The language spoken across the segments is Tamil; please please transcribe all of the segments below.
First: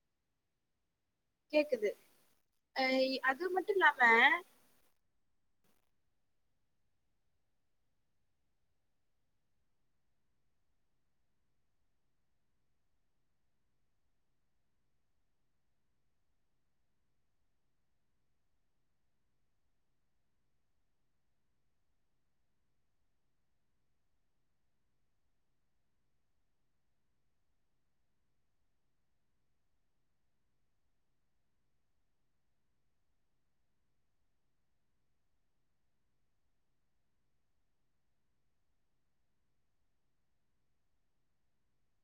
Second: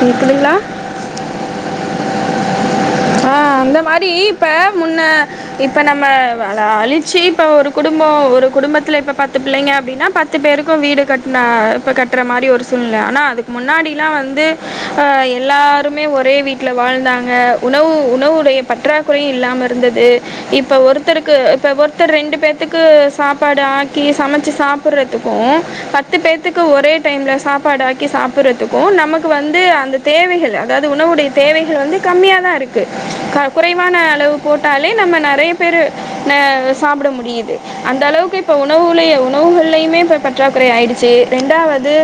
கேக்குறீங்களா கேக்குது அ அது ஆஹ் மட்டு அந்த இல்லாம மாதிரி இப்ப முன்ன இப்ப நம்ம பல அழிச்சி இப்போ ஒரு குடும்போ ஒரு குடும்பத்துல இப்ப பத்து பிள்ளைங்க அப்டின்னா பத்து பேருக்கு வீடு கட்னா இப்பொ கட்ற மாரி ஒரு சூழ்நில ஆனா அதுக்கு முன்னாடில்லா வந்து ஆ எல்லாருமே ஒரே வீட்ல வாழ்ந்தாங்க உணவு உணவுடைய பற்றாக்குறையு இல்லாம இருந்தது இப்ப ஒருத்தருக்கு இப்ப ஒருத்தர் ரெண்டு பேத்துக்கு சாப்பாடு ஆக்கி சமச்சி சாப்புர்றதுக்கு பத்து பேத்துக்கு ஒரே டைம்ல சாப்பாடு ஆக்கி சாப்புர்றதுக்கு நமக் கு வந்து அந்த தேவைகள் அதாவ்து உணவுடைய தேவைகள் வந்து கம்மியா தா இருக்கு க குறைவான அளவு போட்டாலே நம்ம நறையா பேரு ந சாப்ட முடியிது அந்த அளவுக்கு இப்ப உணவுளயே உணவுகள்லையுமே இப்ப பற்றாக்குறை ஆயிடுச்சி ரெண்டாவ்து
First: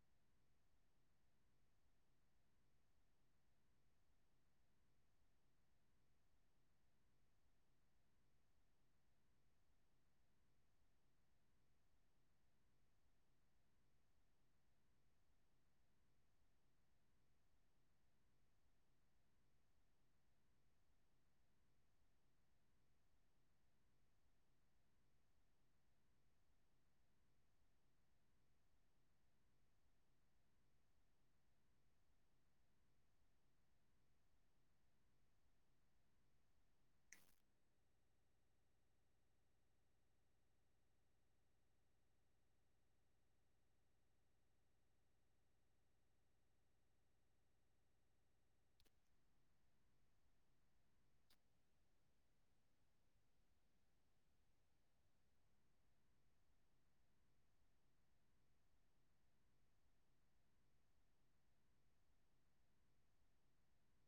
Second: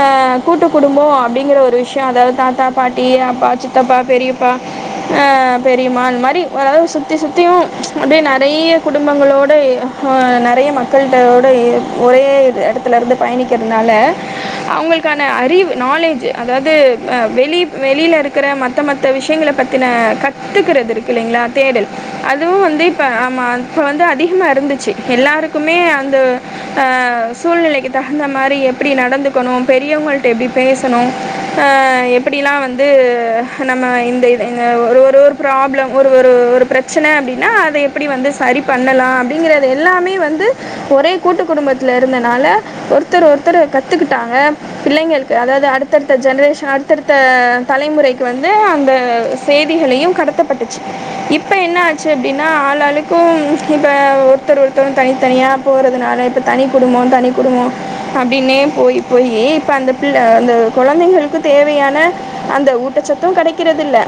ஆ கூட்டு குடும்பொ அப்படிங்குற ஒரு விஷ்யொ அதாவ்து தாத்தா பாட்டி அப்பா சித்தப்பா பெரியப்பா ஆ பெரியம்மா அந்த மாரி ஆ அதாது சுத்தி சுத்தியு அப்டே நறைய குடும்பங்களோட இ ஆ நறைய மக்கள்ட்ட ஓட இ ஒரே இட எடத்லேர்ந்து பயணிக்கிறத்னால அவ்ங்களுக்கான அறிவ் நாலேஜு அதாவ்து அ வெளி வெளிய்ல இருக்குற மத்த மத்த விஷயங்கள பத்தின கத்துக்குறது இருக்குல்லைங்களா தேடல் அதுவு வந்து இப்போ ஆமா அப்பொ வந்து அதிகமாக இருந்துச்சி எல்லாருக்குமே அந்த ஆ சூழ்நிலைக்கு தகுந்த மாரி எப்டி நடந்துக்கொணு பெரியவங்கள்ட்ட எப்டி பேசணு ஆ எப்டில்லா வந்து நம்ம இந்த இது இந்த ஒரு ஒரு ஒரு ப்ராப்ளம் ஒரு ஒரு ஒரு ப்ரச்சன அப்டின்னா அத எப்டி வந்து சரி பண்ணலா அப்டிங்கிறது எல்லாமே வந்து ஒரே கூட்டு குடும்பத்துல இருந்தனால ஒருத்தர் ஒருத்தரு கத்துக்கிட்டாங்க பிள்ளைங்களுக்கு அதாவ்து அடுத் தடுத்த ஜென்ரேஷன் அடுத்தடுத்த தலைமுறைக்கு வந்து அந்த செய்திகளையு கடத்தப்பட்டுச்சி இப்ப என்ன ஆச்சு அப்டின்னா ஆளாளுக்கு இப்போ ஒருத்தர் ஒருத்தரு தனித்தனியா போறதுனால இப்பொ தனி குடும்பொ தனி குடுமோ அப்டின்னே போய் போயி இப்போ அந்த பிள்ள அந்த கொழந்தைங்களுக்கு தேவையான அந்த ஊட்டச்சத்து கெடைக்கிறதில்ல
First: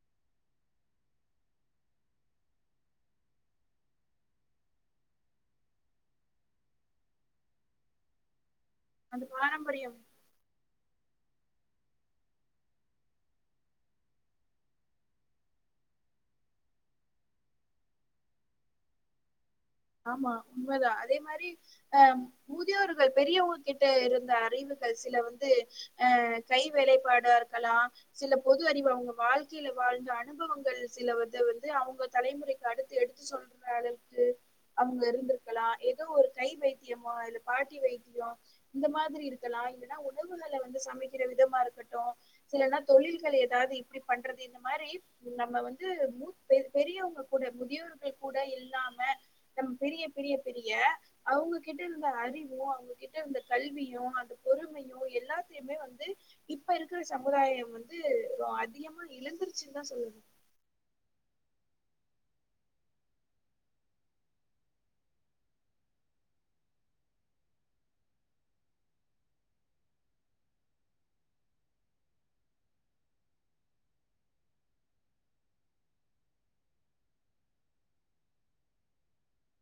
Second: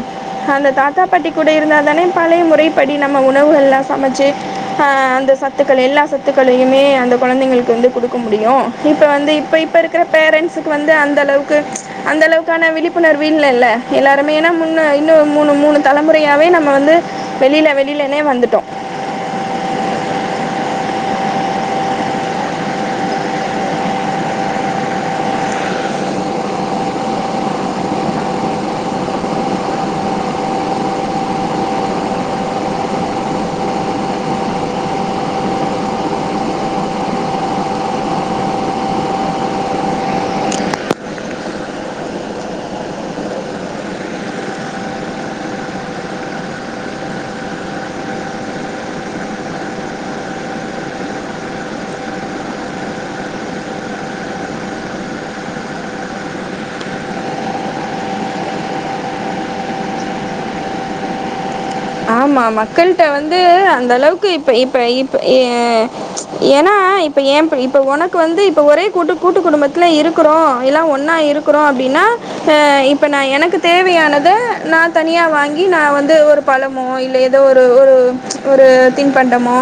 அந்த தாத்தா பாட்டி கூட இருந்தா தானே பழைய முறைப்படி நம்ம உணவுகள்லா சமச்சி ஆ அந்த சத்துக்கள் எல்லா சத்துக்களையுமே அந்த கொழந்தைங்களுக்கு வந்து குடுக்க முடியு இப்ப அந்த வந்து இப்ப இப்ப பாரம்பரியம் இருக்குற பேரண்ட்ஸுக்கு வந்து அந்தளவு க்கு அந்தளவுக்கான விழிப்புணர்வு இல்லல்ல எல்லாருமே, ஏன்னா முன்னு இன்னும் மூணு மூணு தலைமுறையாவே நம்ம வந்து வெளில வெளிலனே வந்துட்டோ ஆமா உண்மதா, அதே மாரி அ முதியோர்கள் பெரியவங்க கிட்ட இருந்த அறிவுகள் சில வந்து அ கை வேலைப்பாடாருக்கலாம் சில பொது அறிவு அவங்க வாழ்க்கையில வாழ்ந்த அனுபவங்கள் சிலவது வந்து அவங்க தலைமுறைக்கு அடுத்து எடுத்து சொல்ற அளவுக்கு அவங்க இருந்துருக்கலா ஏதோ ஒரு கை வைத்தியமோ இல்ல பாட்டி வைத்தியோ இந்த மாதிரி இருக்கலா இல்லன்னா உணவுகள வந்து சமைக்கிற விதமா இருக்கட்டு சிலனா தொழில்கள் ஏதாவது இப்டி பண்றது இந்த மாரி நம்ம வந்து மு பெ பெரியவங்க கூட முதியவர்கள் கூட இல்லாம நம்ம பிரிய பிரிய பிரிய அவங்ககிட்ட இருந்த அறிவு, அவங்ககிட்ட இருந்த கல்வியு, அந்த பொறுமையு எல்லாத்தையுமே வந்து இப்ப இருக்கிற சமுதாயம் வந்து ரொ அதிகமா இழந்துருச்சுனுதா சொல்லுனு ஆமா மக்கள்ட்ட வந்து அந்த அளவுக்கு இப்ப இப்ப இப்ப ஏ ஏன்னா இப்ப ஏ ப்ப இப்ப ஒனக்கு வந்து இப்ப ஒரே கூட்டு கூட்டு குடும்பத்துல இருக்குறோ எல்லா ஒன்னா இருக்குறோ அப்படின்னா அ இப்ப நா எனக்கு தேவையானத நா தனியா வாங்கி நா வந்து ஒரு பழ மோ இல்ல ஏதோ ஒரு ஒரு ஒரு தின்பண்டமோ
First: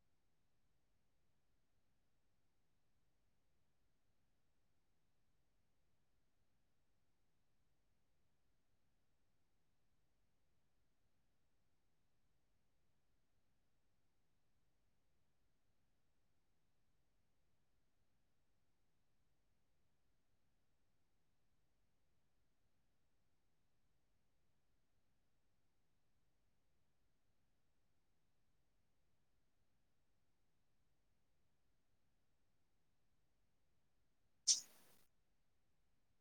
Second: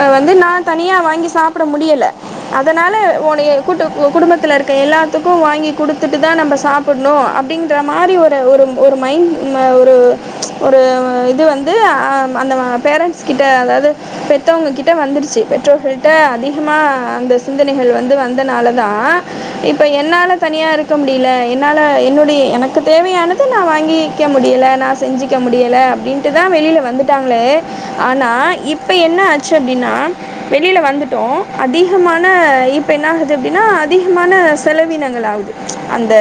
அ வந்து நா தனியா வாங்கி சாப்ட முடியல, அதனால ஒன்னய கூட்டு குடும்பத்துல இருக்க எல்லாத்துக்கு வாங்கி குடுத்துட்டுதா நம்ப சாப்புட்ணு அப்டின்ற மாரி ஒரு ஒரு ஒரு மைண்ட் ம ஒரு ஒரு இது வந்து அ அந்த பேரண்ட்ஸ் கிட்ட அதாவது பெத்தவங்ககிட்ட வந்துடுச்சு பெற்றோர்கள்ட்ட அதிகமா அந்த சிந்தனைகள் வந்து வந்தனாலதா இப்ப என்னால தனியா இருக்க முடியல என்னால என்னுடைய எனக்கு தேவையானத நா வாங்கிக்க முடியல நா செஞ்சிக்க முடியல அப்டின்னு ட்டுதா வெளில வந்துட்டாங்களே ஆனா இப்ப என்ன ஆச்சு அப்டின்னா வெளில வந்துட்டோ அதிகமான இப்ப என்னகுது அப்டின்னா அதிகமான செலவினங்கள் ஆவுது அந்த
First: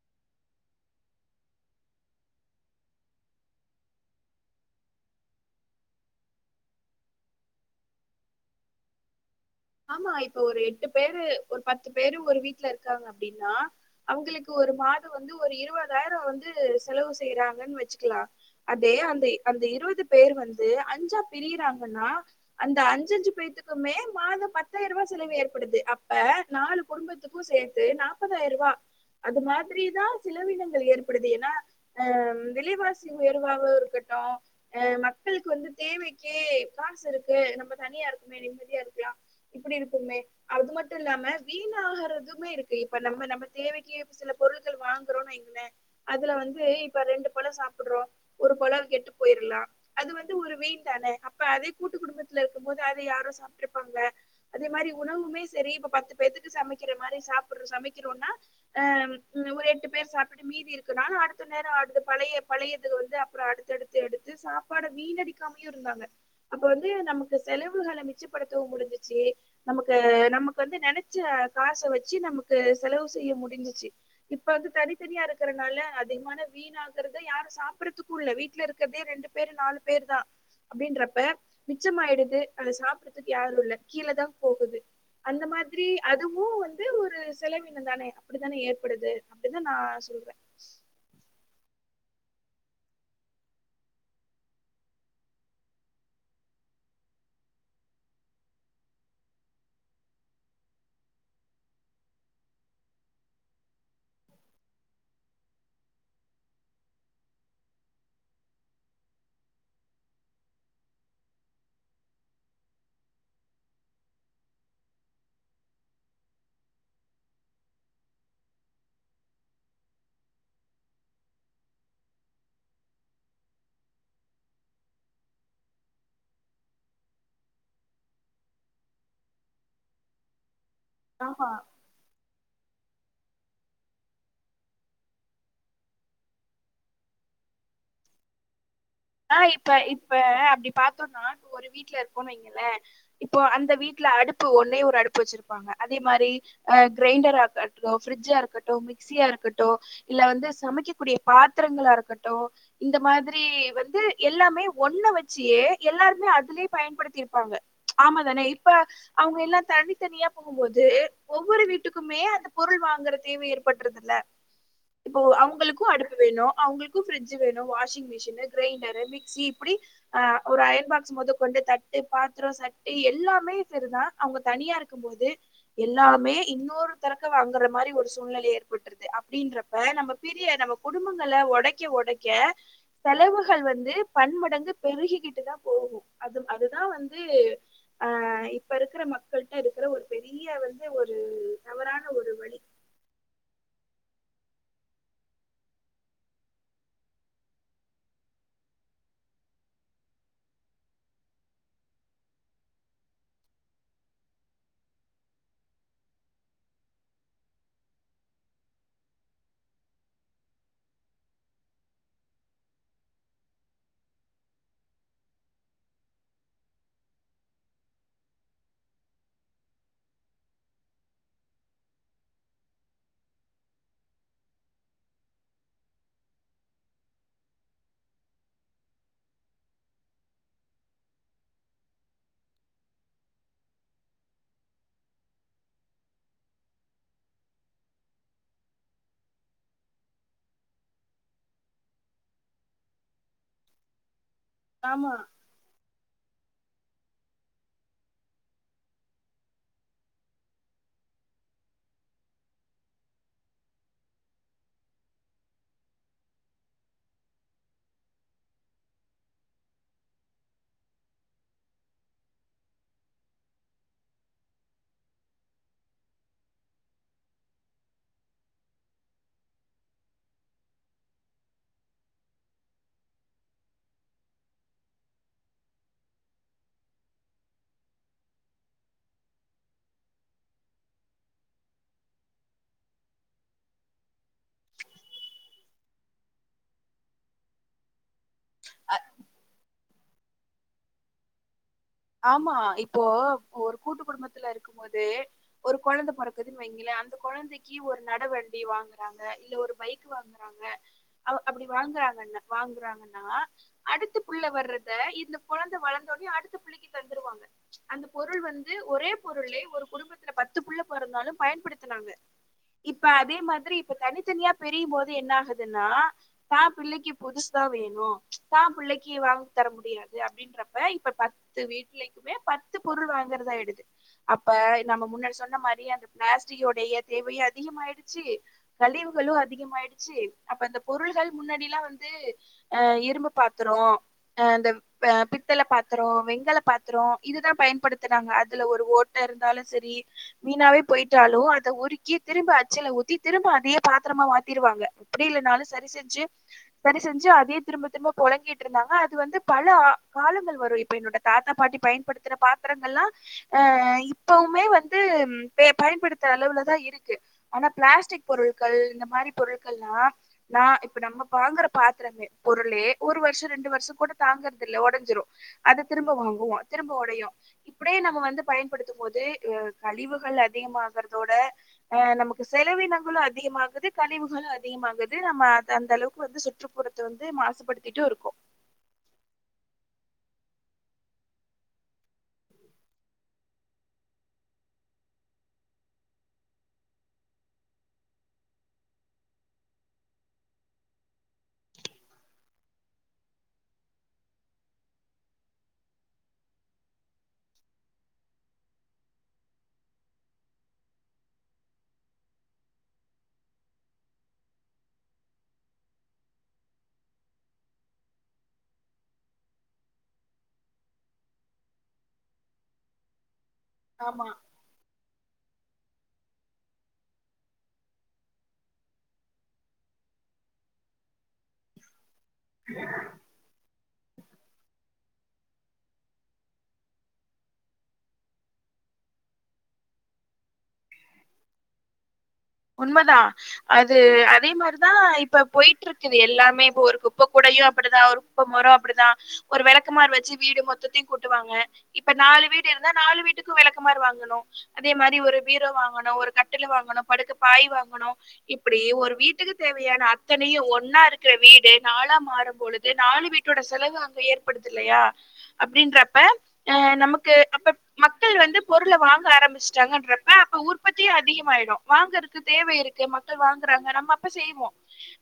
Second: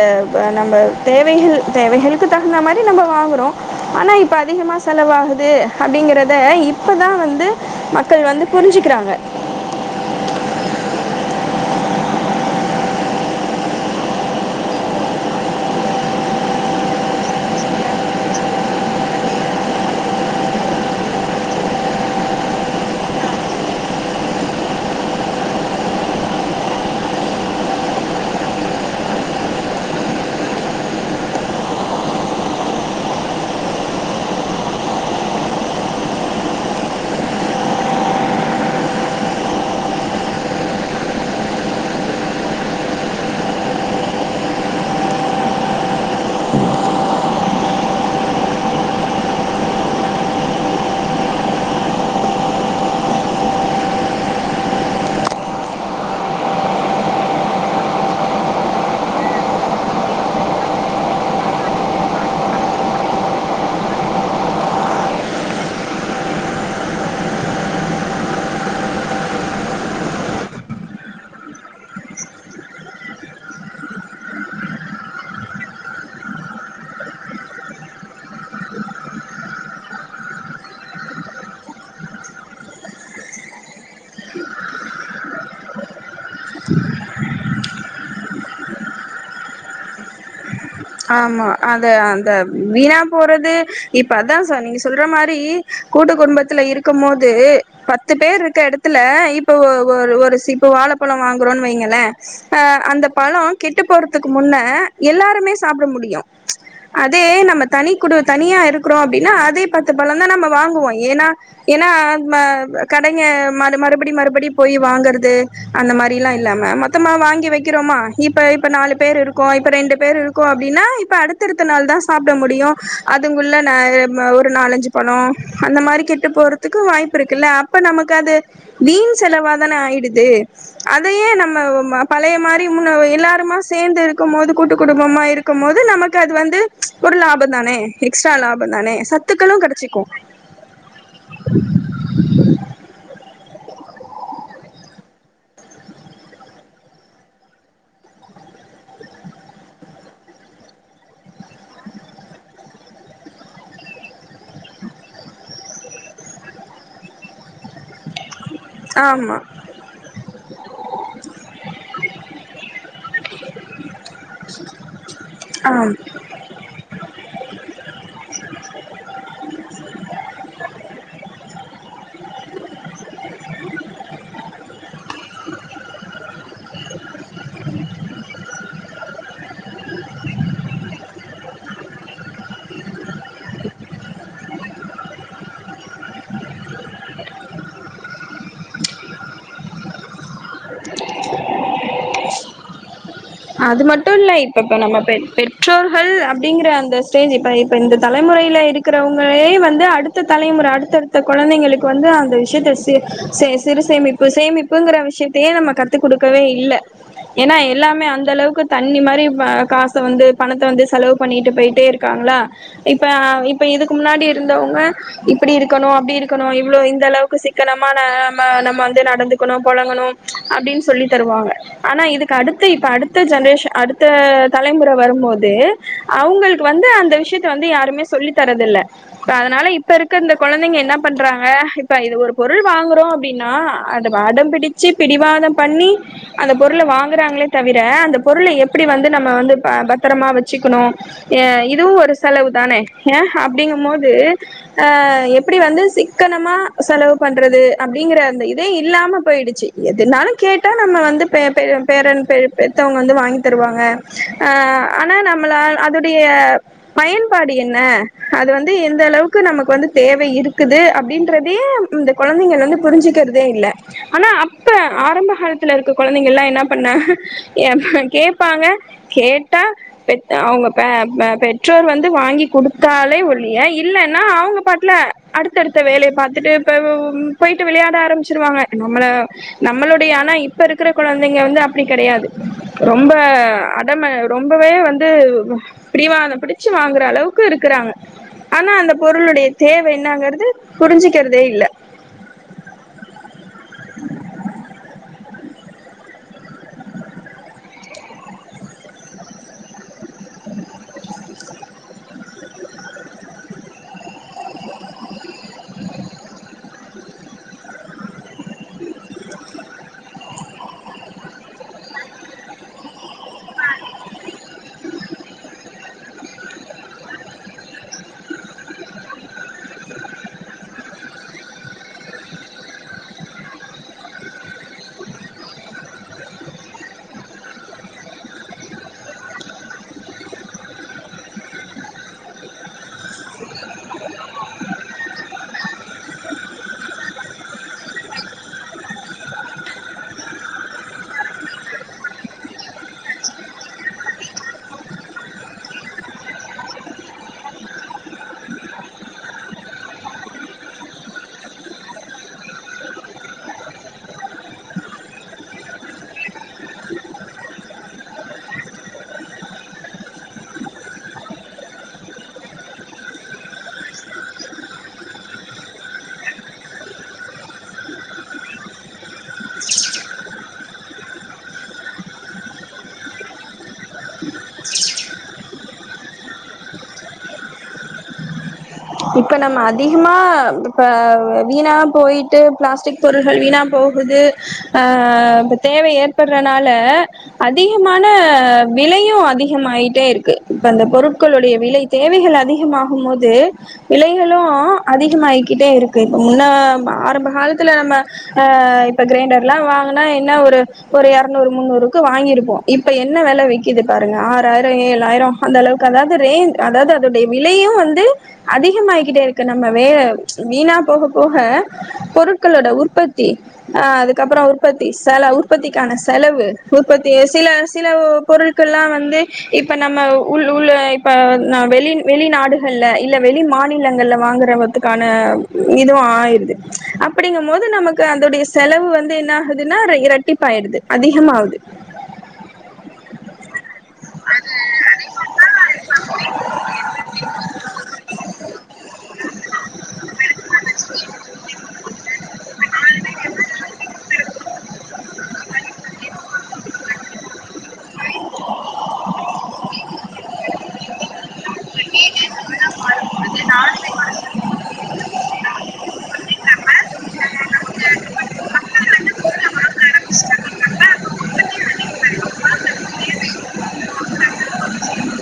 நம்ப தேவைகள் தேவைகளுக்கு தகுந்த மாரி நம்ப வாங்குறோ ஆனா இப்ப அதிகமா செலவாகுது அப்டிங்கறத இப்பதா வந்து மக்கள் வந்து புரிஞ்சுக்கிறாங்க ஆமா, இப்ப ஒரு எட்டு பேரு ஒரு பத்து பேரு ஒரு வீட்ல இருக்காங்க அப்டின்னா அவங்களுக்கு ஒரு மாதம் வந்து ஒரு இருவதாயிரம் வந்து செலவு செய்றாங்கன்னு வச்சுக்கலா அதே அந்த அந்த இருவது பேர் வந்து அஞ்சா பிரியுறாங்கன்னா அந்த அஞ்சஞ்சு பேத்துக்குமே மாதம் பத்தாயிரரூவா செலவு ஏற்படுது அப்ப நாலு குடும்பத்துக்கு சேத்து நாப்பதாயரூவா அது மாதிரிதா செலவினங்கள் ஏற்படுது ஏன்னா அ ம் விலைவாசி உயர்வாவு இருக்கட்டு அ மக்களுக்கு வந்து தேவைக்கே காசு இருக்கு நம்ம தனியா இருக்குமே நிம்மதியா இருக்கலா இப்டி இருக்குமே, அது மட்டு இல்லாம வீணாகாறதுமே இருக்கு இப்ப நம்ம நம்ம தேவைக்கி சில பொருட்கள் வாங்குறோனு வைங்களே அதுல வந்து இப்ப ரெண்டு பழ சாப்புட்றோ ஒரு பழம் கெட்டு போயிர்லா அது வந்து ஒரு வீண் தான அப்ப அதே கூட்டு குடும்பத்துல இருக்கும்போது அத யாரு சாப்ட்டுருப்பாங்கள அதே மாரி உணவுமே சேரி இப்ப பத்து பேத்துக்கு சமைக்கிற மாரி சாப்புட்ற சமைக்கிறோனா அ ஒரு எட்டு பேர் சாப்ட்டுட்டு மீதி இருக்குன்னா அடுத்த நேரம் அடுத்த பழைய பழையதுக்கு வந்து அப்பறோ அடுத்தடுத்து எடுத்து சாப்பாட வீணடிக்காமயு இருந்தாங்க அப்ப வந்து நமக்கு செலவுகள மிச்சப்படுத்தவு முடிஞ்சிச்சு நமக்கு நமக்கு வந்து நெனைச்ச காச வச்சு நமக்கு செலவு செய்ய முடிஞ்சிச்சு, இப்ப வந்து தனித்தனியா இருக்கறனால அதிகமான வீணாகறத யாரு சாப்பட்றதுக்கு இல்ல, வீட்ல இருக்கறதே ரெண்டு பேரு நாலு பேருதா அப்டின்றப்ப மிச்சமாயிடுது அத சாப்புட்றதுக்கு யாரு இல்ல கீழதா போகுது, அந்த மாதிரி அதுவு வந்து ஒரு செலவீனம்தானே அப்டித்தான ஏற்படுது அப்டிதா நா சொல்ற ஆமா, அத அந்த வீணா போறது இப்ப அதா சொ நீங்க சொல்ற மாரி கூட்டு குடும்பத்துல இருக்கும்மோது பத்து பேர் இருக்க எடத்துல இப்ப ஒ ஒ ஒரு இப்ப ஒரு சீப் வாழைப்பழோ வாங்குறோன்னு வைங்கள, அ, அந்த பழோ கெட்டு போறதுக்கு முன்ன எல்லாருமே சாப்ட முடியு, அதே நம்ம தனி குடு தனியா இருக்குறோ அப்டின்னா அதே பத்து பழம்தா நம்ம வாங்குவோ ஏனா ஏனா ம கடைங்க ம மறுபடி மறுபடி போய் வாங்கறது அந்த மாரில்லா இல்லாம மொத்தமா வாங்கி வைக்கிறோமா இப்ப இப்ப நாலு பேர் இருக்கோ, இப்ப ரெண்டு பேர் இருக் க்கோ அப்டின்னா இப்ப அடுத்தடுத்த நாள் தா சாப்ட முடியு அதுங்குள்ள ந ம ஒரு நாலஞ்சு பழோ அந்த மாரி கெட்டு போறதுக்கு வாய்ப்பு இருக்குல்ல அப்ப நமக்கு அது வீண் செலவா தான ஆயிடுது அதையே ஆமா நம்ம வ்வ்ம பழைய மா [unintelligible] முன்னவ எல்லாருமா சேந்து இருக்கும் மோது கூட்டுக் குடு ம்மமா இருக்கும் மோது நமக்கு அது வந்து ஒரு லாபந்தானே எக்ஸ்ட்ரா லா ஆஹ் இப்ப இப்ப அப்டி பாத்தோன்னா ஒரு வீட்ல இருக்கோன் வெய்ங்களே இப்போ அந்த வீட்ல அடுப்பு ஒன்னே ஒரு அடுப்பு வெச்சிரு ப்பாங்க அதே மாரி அ கிரைண்டரா கட்டு ஃபிரிஜ்ஜா இருக்கட்டு மிக்சியா இருக்கட்டு இல்ல வந்து சமைக்கக்கூடிய பாத்திரங்களா இருக்கட்டு இந்த மாதிரி வ ந்து எல்லாமே ஒண்ண வெச்சியே எல்லாருமே அதுலியே பயன்படுத்தி இருப்பாங்க ஆமா தானே இ ப்ப ஆமா அவுங்க எல்லா தனித்தனியா போகும்போது ஒவ்வொரு வீட்டுக்குமே அந்த பொருள் வாங்குற தேவை ஏற்பட்றுது இல்ல இப்போ அவுங்களுக்கு ஆம் அடுப்பு வேணு அவுங்களுக்கு ஃபிரிட்ஜ் வேணு வாஷிங் மிஷினு கிரைண்டரு மிக்சி இப்பிடி அ ஒரு அயன் பாக்ஸ் மொத கொண்டு தட்டு பா த்ரோ சட்டி எல்லாமே செரிதா அவுங்க தனியா இருக்கும் போது எல்லாமே இன்னொரு தரக்கு வாங்கற மாரி ஒரு சூழ்நிலை ஏற்பட்டுருது அப்டின்றப்ப நம்ப பிரிய நம்ப குடும்பங்கள ஒடைக்க ஒடைக்க செலவு கள் வந்து பன்மடங்கு பெருகிகிட்டு தா போகு அது அதுதா வந்து அ இப்ப இருக்ற மக்கள்ட்ட இருக்ற ஒரு பெரிய வந்து ஒரு தவறான ஒரு வழி அது மட்டு இல்ல இப்பப்ப நம்ம பெற் பெற்றோர்கள் அப்டிங்கிற அந்த ஸ்டேஜு இப்ப இப்ப இந்த தலைமுறையில இருக்கறவங்களே வந்து அடுத்த தலைமுற அடுத்தடுத்த கொழந்தைங்களுக்கு வந்து அந்த விஷ்யத்த சி செ சிறு சேமிப்பு சேமிப்புங்கற விஷ்யத்தையே நம்ம கத்து குடுக்கவே இல்ல ஏன்னா எல்லாமே அந் ந்த அளவுக்கு தண்ணி மாரி அ காச வந்து பணத்த வந்து செலவு பண்ணிட்டு போயிட்டே இருக்காங்களா இப்ப அ இப்ப இதுக்கு முன்னாடி இருந்தவங்க இப்பிடி இருக்கணு அப்டி இருக்கணு இ்வ்ளோ இந்த அளவுக்கு சிக்கனமான அ அம்ம நம்ம வந்து நடந்துக்கணு பொழங்கணு அப்டின் சொல்லி தருவாங்க ஆனா இதுக்கு அடுத்து இப்ப அடு த்த ஜென்ரேஷ அடுத்த தலைமுற வரும்போது அவுங்களுக்கு வந்து அந்த விஷ்யத்த வந்து யாருமே சொல்லி தரதில்ல அதனால இப்ப இருக்க இந்த கொழந்தைங்க என்ன பண்றாங்க இப்ப இது ஒரு பொருள் வாங்குறோ அப்டின்னா அத அடம் பிடிச்சி பிடிவாதம் பண்ணி அந்த பொருள வாங்குறாங்ளே தவி ர அந்த பொருள எப்பிடி வந்து நம்ம வந்து ப பத்தரமா வெச்சிக்கணு எ இதுவு ஒரு செலவு தானே ஏ அப்டிங்கும்மோது ஆ ஆமா எப்பிடி வந்து சிக் க்கனமா செலவு பண்றது அப்டிங்கற அந்த இதே இல்லாம போயிடுச்சி எதுனாலு கேட்டா நம்ம வந்து பே பேய பேரன் பே பெத்தவங்க வந்து வாங்கி தருவாங்க ஆ ஆனா நம்மள அ அதுடைய பயன்பாடு என்ன அது வந்து எந்த அளவுக்கு நமக்கு வந்து தேவை இருக்குது அப்டின்றதயே ம் இந்த கொழந்தைங்கள் வந்து புரிஞ்சுக்கிறதே இல்ல ஆனா அப்ப ஆரம்ப காலத்துல இருக்க கொழந்தைங்கள்லா என்னா பண்ண ஏ ம் கேப்பாங்க கேட்டா பெத் அவுங்க பே ப பெற்றோர் வந்து வாங்கி குடுத்தாலே ஒழிய இல்லேன்னா அவுங்க பாட்ல அடுத்தடுத்த வேலைய பாத்துட்டு இப்ப வ்வ்ம் போயிட்டு விளையாட ஆரம்பிச்சிருவாங்க நம்மள நம்மளுடைய ஆனா இப்ப இருக்கற குழந்தைங்க வந்து அப்பிடி கெடையாது ரொம்ப அடம ரொம்பவே வந்து பிடிவாதம் பிடிச்சு வாங்குற அளவுக்கு இருக்குறாங்க ஆனா அந்த பொருளுடைய தேவ என் ன்னாங்கறது புரிஞ்சுக்கிறதே இல்ல ஆமா இப்போ ஒரு கூட்டு குடும்பத்துல துன் வெய்ங்களே அந்த கொழந்தைக்கி ஒரு நடவண்டி வாங்குறாங்க இல்ல ஒரு பைக் கு வாங்குறாங்க அ அப்டி வாங்குறாங்கன் வாங்குறாங்கன்னா அடுத்த புள்ள வர்றத இந்த கொழந்தை வளந்தொன்னியு அடுத்த புள்ளிக்கு ட்டு வாங்க அந்த பொருள் வந்து ஒரே பொருளெ ஒரு குடும்பத்துல பத்து புள்ள பொறந்தாலும் பயன்படுத்துனாங்க இப்ப அதே மாதிரி இப்ப தனித்தனியா பிரியும் போது என்ன ஆகுதுன்னா தா பிள்ளைக்கி புதுசுதா வேணு தா புள்ளைக்கி வாங்க தர முடியாது அப்படின்றப்ப இப்ப த்து வீட்லக்கிமே பத்து பொருள் வாங்கறதாடுயிது அப்ப நம்ப முன்னாடி சொன்ன மாரி அந்த பிளாஸ்ட்டிக் உடைய தேவயு அதிகமாயிடுச்சி கழிவுகளு அதிகமாயிடுச்சி அப்ப இந்த பொருள்கள் முன்னாடில்லா வந்து அ இரும்பு பாத்ரோ அ இந்தவ் அ பித்தள பாத்ரோ வெங் த்தல பாத்ரோ இதுதா பயன்படுத்தறாங்க அதுல ஒரு ஓட்ட இருந்தாலு செரி வீணாவே போய்ட்டாலு அத உருக்கி திரும்ப அச்சில ஊத்தி திரும்ப அதயே பாத்தரமா வாத்திருவாங்க [inaudible] சரி செஞ்சு சரி செஞ்சு அதயே திரும்ப திரும்ப பொழங்கிட்டு இருந்தாங்க அது வந்து பல அ காலங்கள் வரு இப்ப என்னொட தாத்தா பாட்டி பயன்படுத்துற பாத்தரங்கள்லா அ இப்பவுமே வந்து ம் பெ பயன்படுத்த அளவுலதா இருக்கு ஆனா பிளாஸ்டிக் பொருள்கள் இந்த மாரி பொருள்கள்லா நா இப்ப நம்ம ப்ப வாங்குற பாத்திரங்கள் பொருளே ஒரு வர்ஷோ ரெண்டு வர்ஷங்கூட தாங்கறது இல்ல ஒடஞ்சிரு அது திரும்ப வாங்குவோ திரும்ப ஒடையு இப்டியே நம்ம வந்து பயன்படுத்தும் போது அ கழிவுகள் அதிகமாகறதோட அ நமக்கு செலவீனங்களு அதிகமாகுது கழிவுகளு அதிகமாகுது நம்ம அத அந்த அளவுக்கு வந்து சுற்றுப்புறத்த வந்து மாசுபடுத்திட்டூ இருக்கோ இப்ப நம்ம அதிகமா இப்ப வ வீணா போயிட்டு பிளாஸ்டிக் பொருள்கள் வீணா போகுது அ ப்ப தேவ ஏற்பட்றனால அதிகமான விலையு அதிகமாய்ட்டே இருக்குது இப்ப அந்த பொருட்களுடைய விலை தேவைகள் அதிகமாகும் போது விலைகளு உ அதிகமாயிக்கிட்டே இருக்கு இப்ப முன்ன ப ஆரம்ப காலத்துல நம்ம அ இப்ப கிரைண்டர்ல்லா வாங்கனா என்ன ஒரு ஒரு எறநூறு முன்னூறுக்கு வாங்கிருப்போ இப்ப என்ன வெல விக்கிது பாருங்க ஆறாயிரோ ஏழாயிரோ அந்த அளவுக்கு அதாவது ரே அதாவது அதுடைய விலையு வந்து அதிகமாய்க்கிட்டே இருக்கு நம்ம வேக வீணா போக போக பொருட்களோட உற்பத்தி அ ஆமா அதுக்கப்பறோ உற்பத்தி செலவு ற்பத்திக்கான செலவு உற்பத்திய சில சிலவ் பொருட்கள்லா வந்து இப்ப நம்ம உள் உள் இப்ப நா வெளி வெளிநாடுகள்ல இ ல்ல வெளி மாநிலங்கள்ல வாங்கறவதுக்கா ன இதுவு ஆய்ருது அப்படிங்கும் போது நமக்கு அதுடைய செலவு வந்து என்ன ஆகுதுன்னா ர இரட்டிப்பாயிடுது அதிகமாவ்து உண்மைதா அது அதே மாரிதா இப்ப போயிட்டு இருக்குது எல்லாமே இப்போ ஒரு குப்பை கூடையு அப்புடிதா ஒரு குப்ப மொரொ அப்டிதா ஒரு வெளக்குமாரு வச்சு வீடு மொத்தத்தையு கூட்டுவாங்க இப்ப நாலு வீடு இருந்தா நாலு வீட்டுக்கு வெளக்குமாரு வாங்கணு அதே மாரி ஒரு பீரோ வாங்கனு ஒரு கட்டில வாங்கணு [unintelligible] வாங்கனும் இப்புடி ஒரு வீட்டுக்கு தேவையான அத்தனையு ஒன்னா இருக்குற வீடு நாளா மாற ழுது நாலு வீட்டோட செலவு அங்க ஏற்படுது இல்லயா அப்படின்றப்ப நமக்கு அப்ப மக்கள் வந்து பொருள வாங்க ஆரம்பிச்சுட்டாங்கன்றப்ப அப்ப உற்பத்தியு அதிகமாயிடு ங்கக்கு தேவ இருக்கே மக்கள் வாங்குறாங்க நம்மப்ப செய்வோ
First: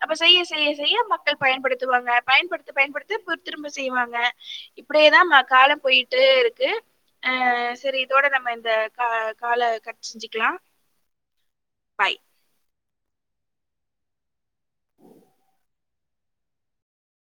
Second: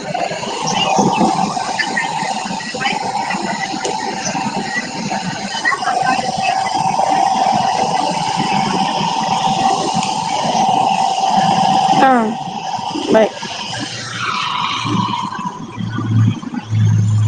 அப்ப செய்ய செய்ய செய்ய மக்கள் பயன்படுத்துவாங்க பயன்படுத்த பயன்படுத்த திரும்ப செய்வாங்க இப்டியேதா மா கால போயிட்டே இருக்கு அ சரி இதோட நம்ம இந்த கா கால்ல கட செஞ்சுக்கலா ஆ பாய் ஃபாய்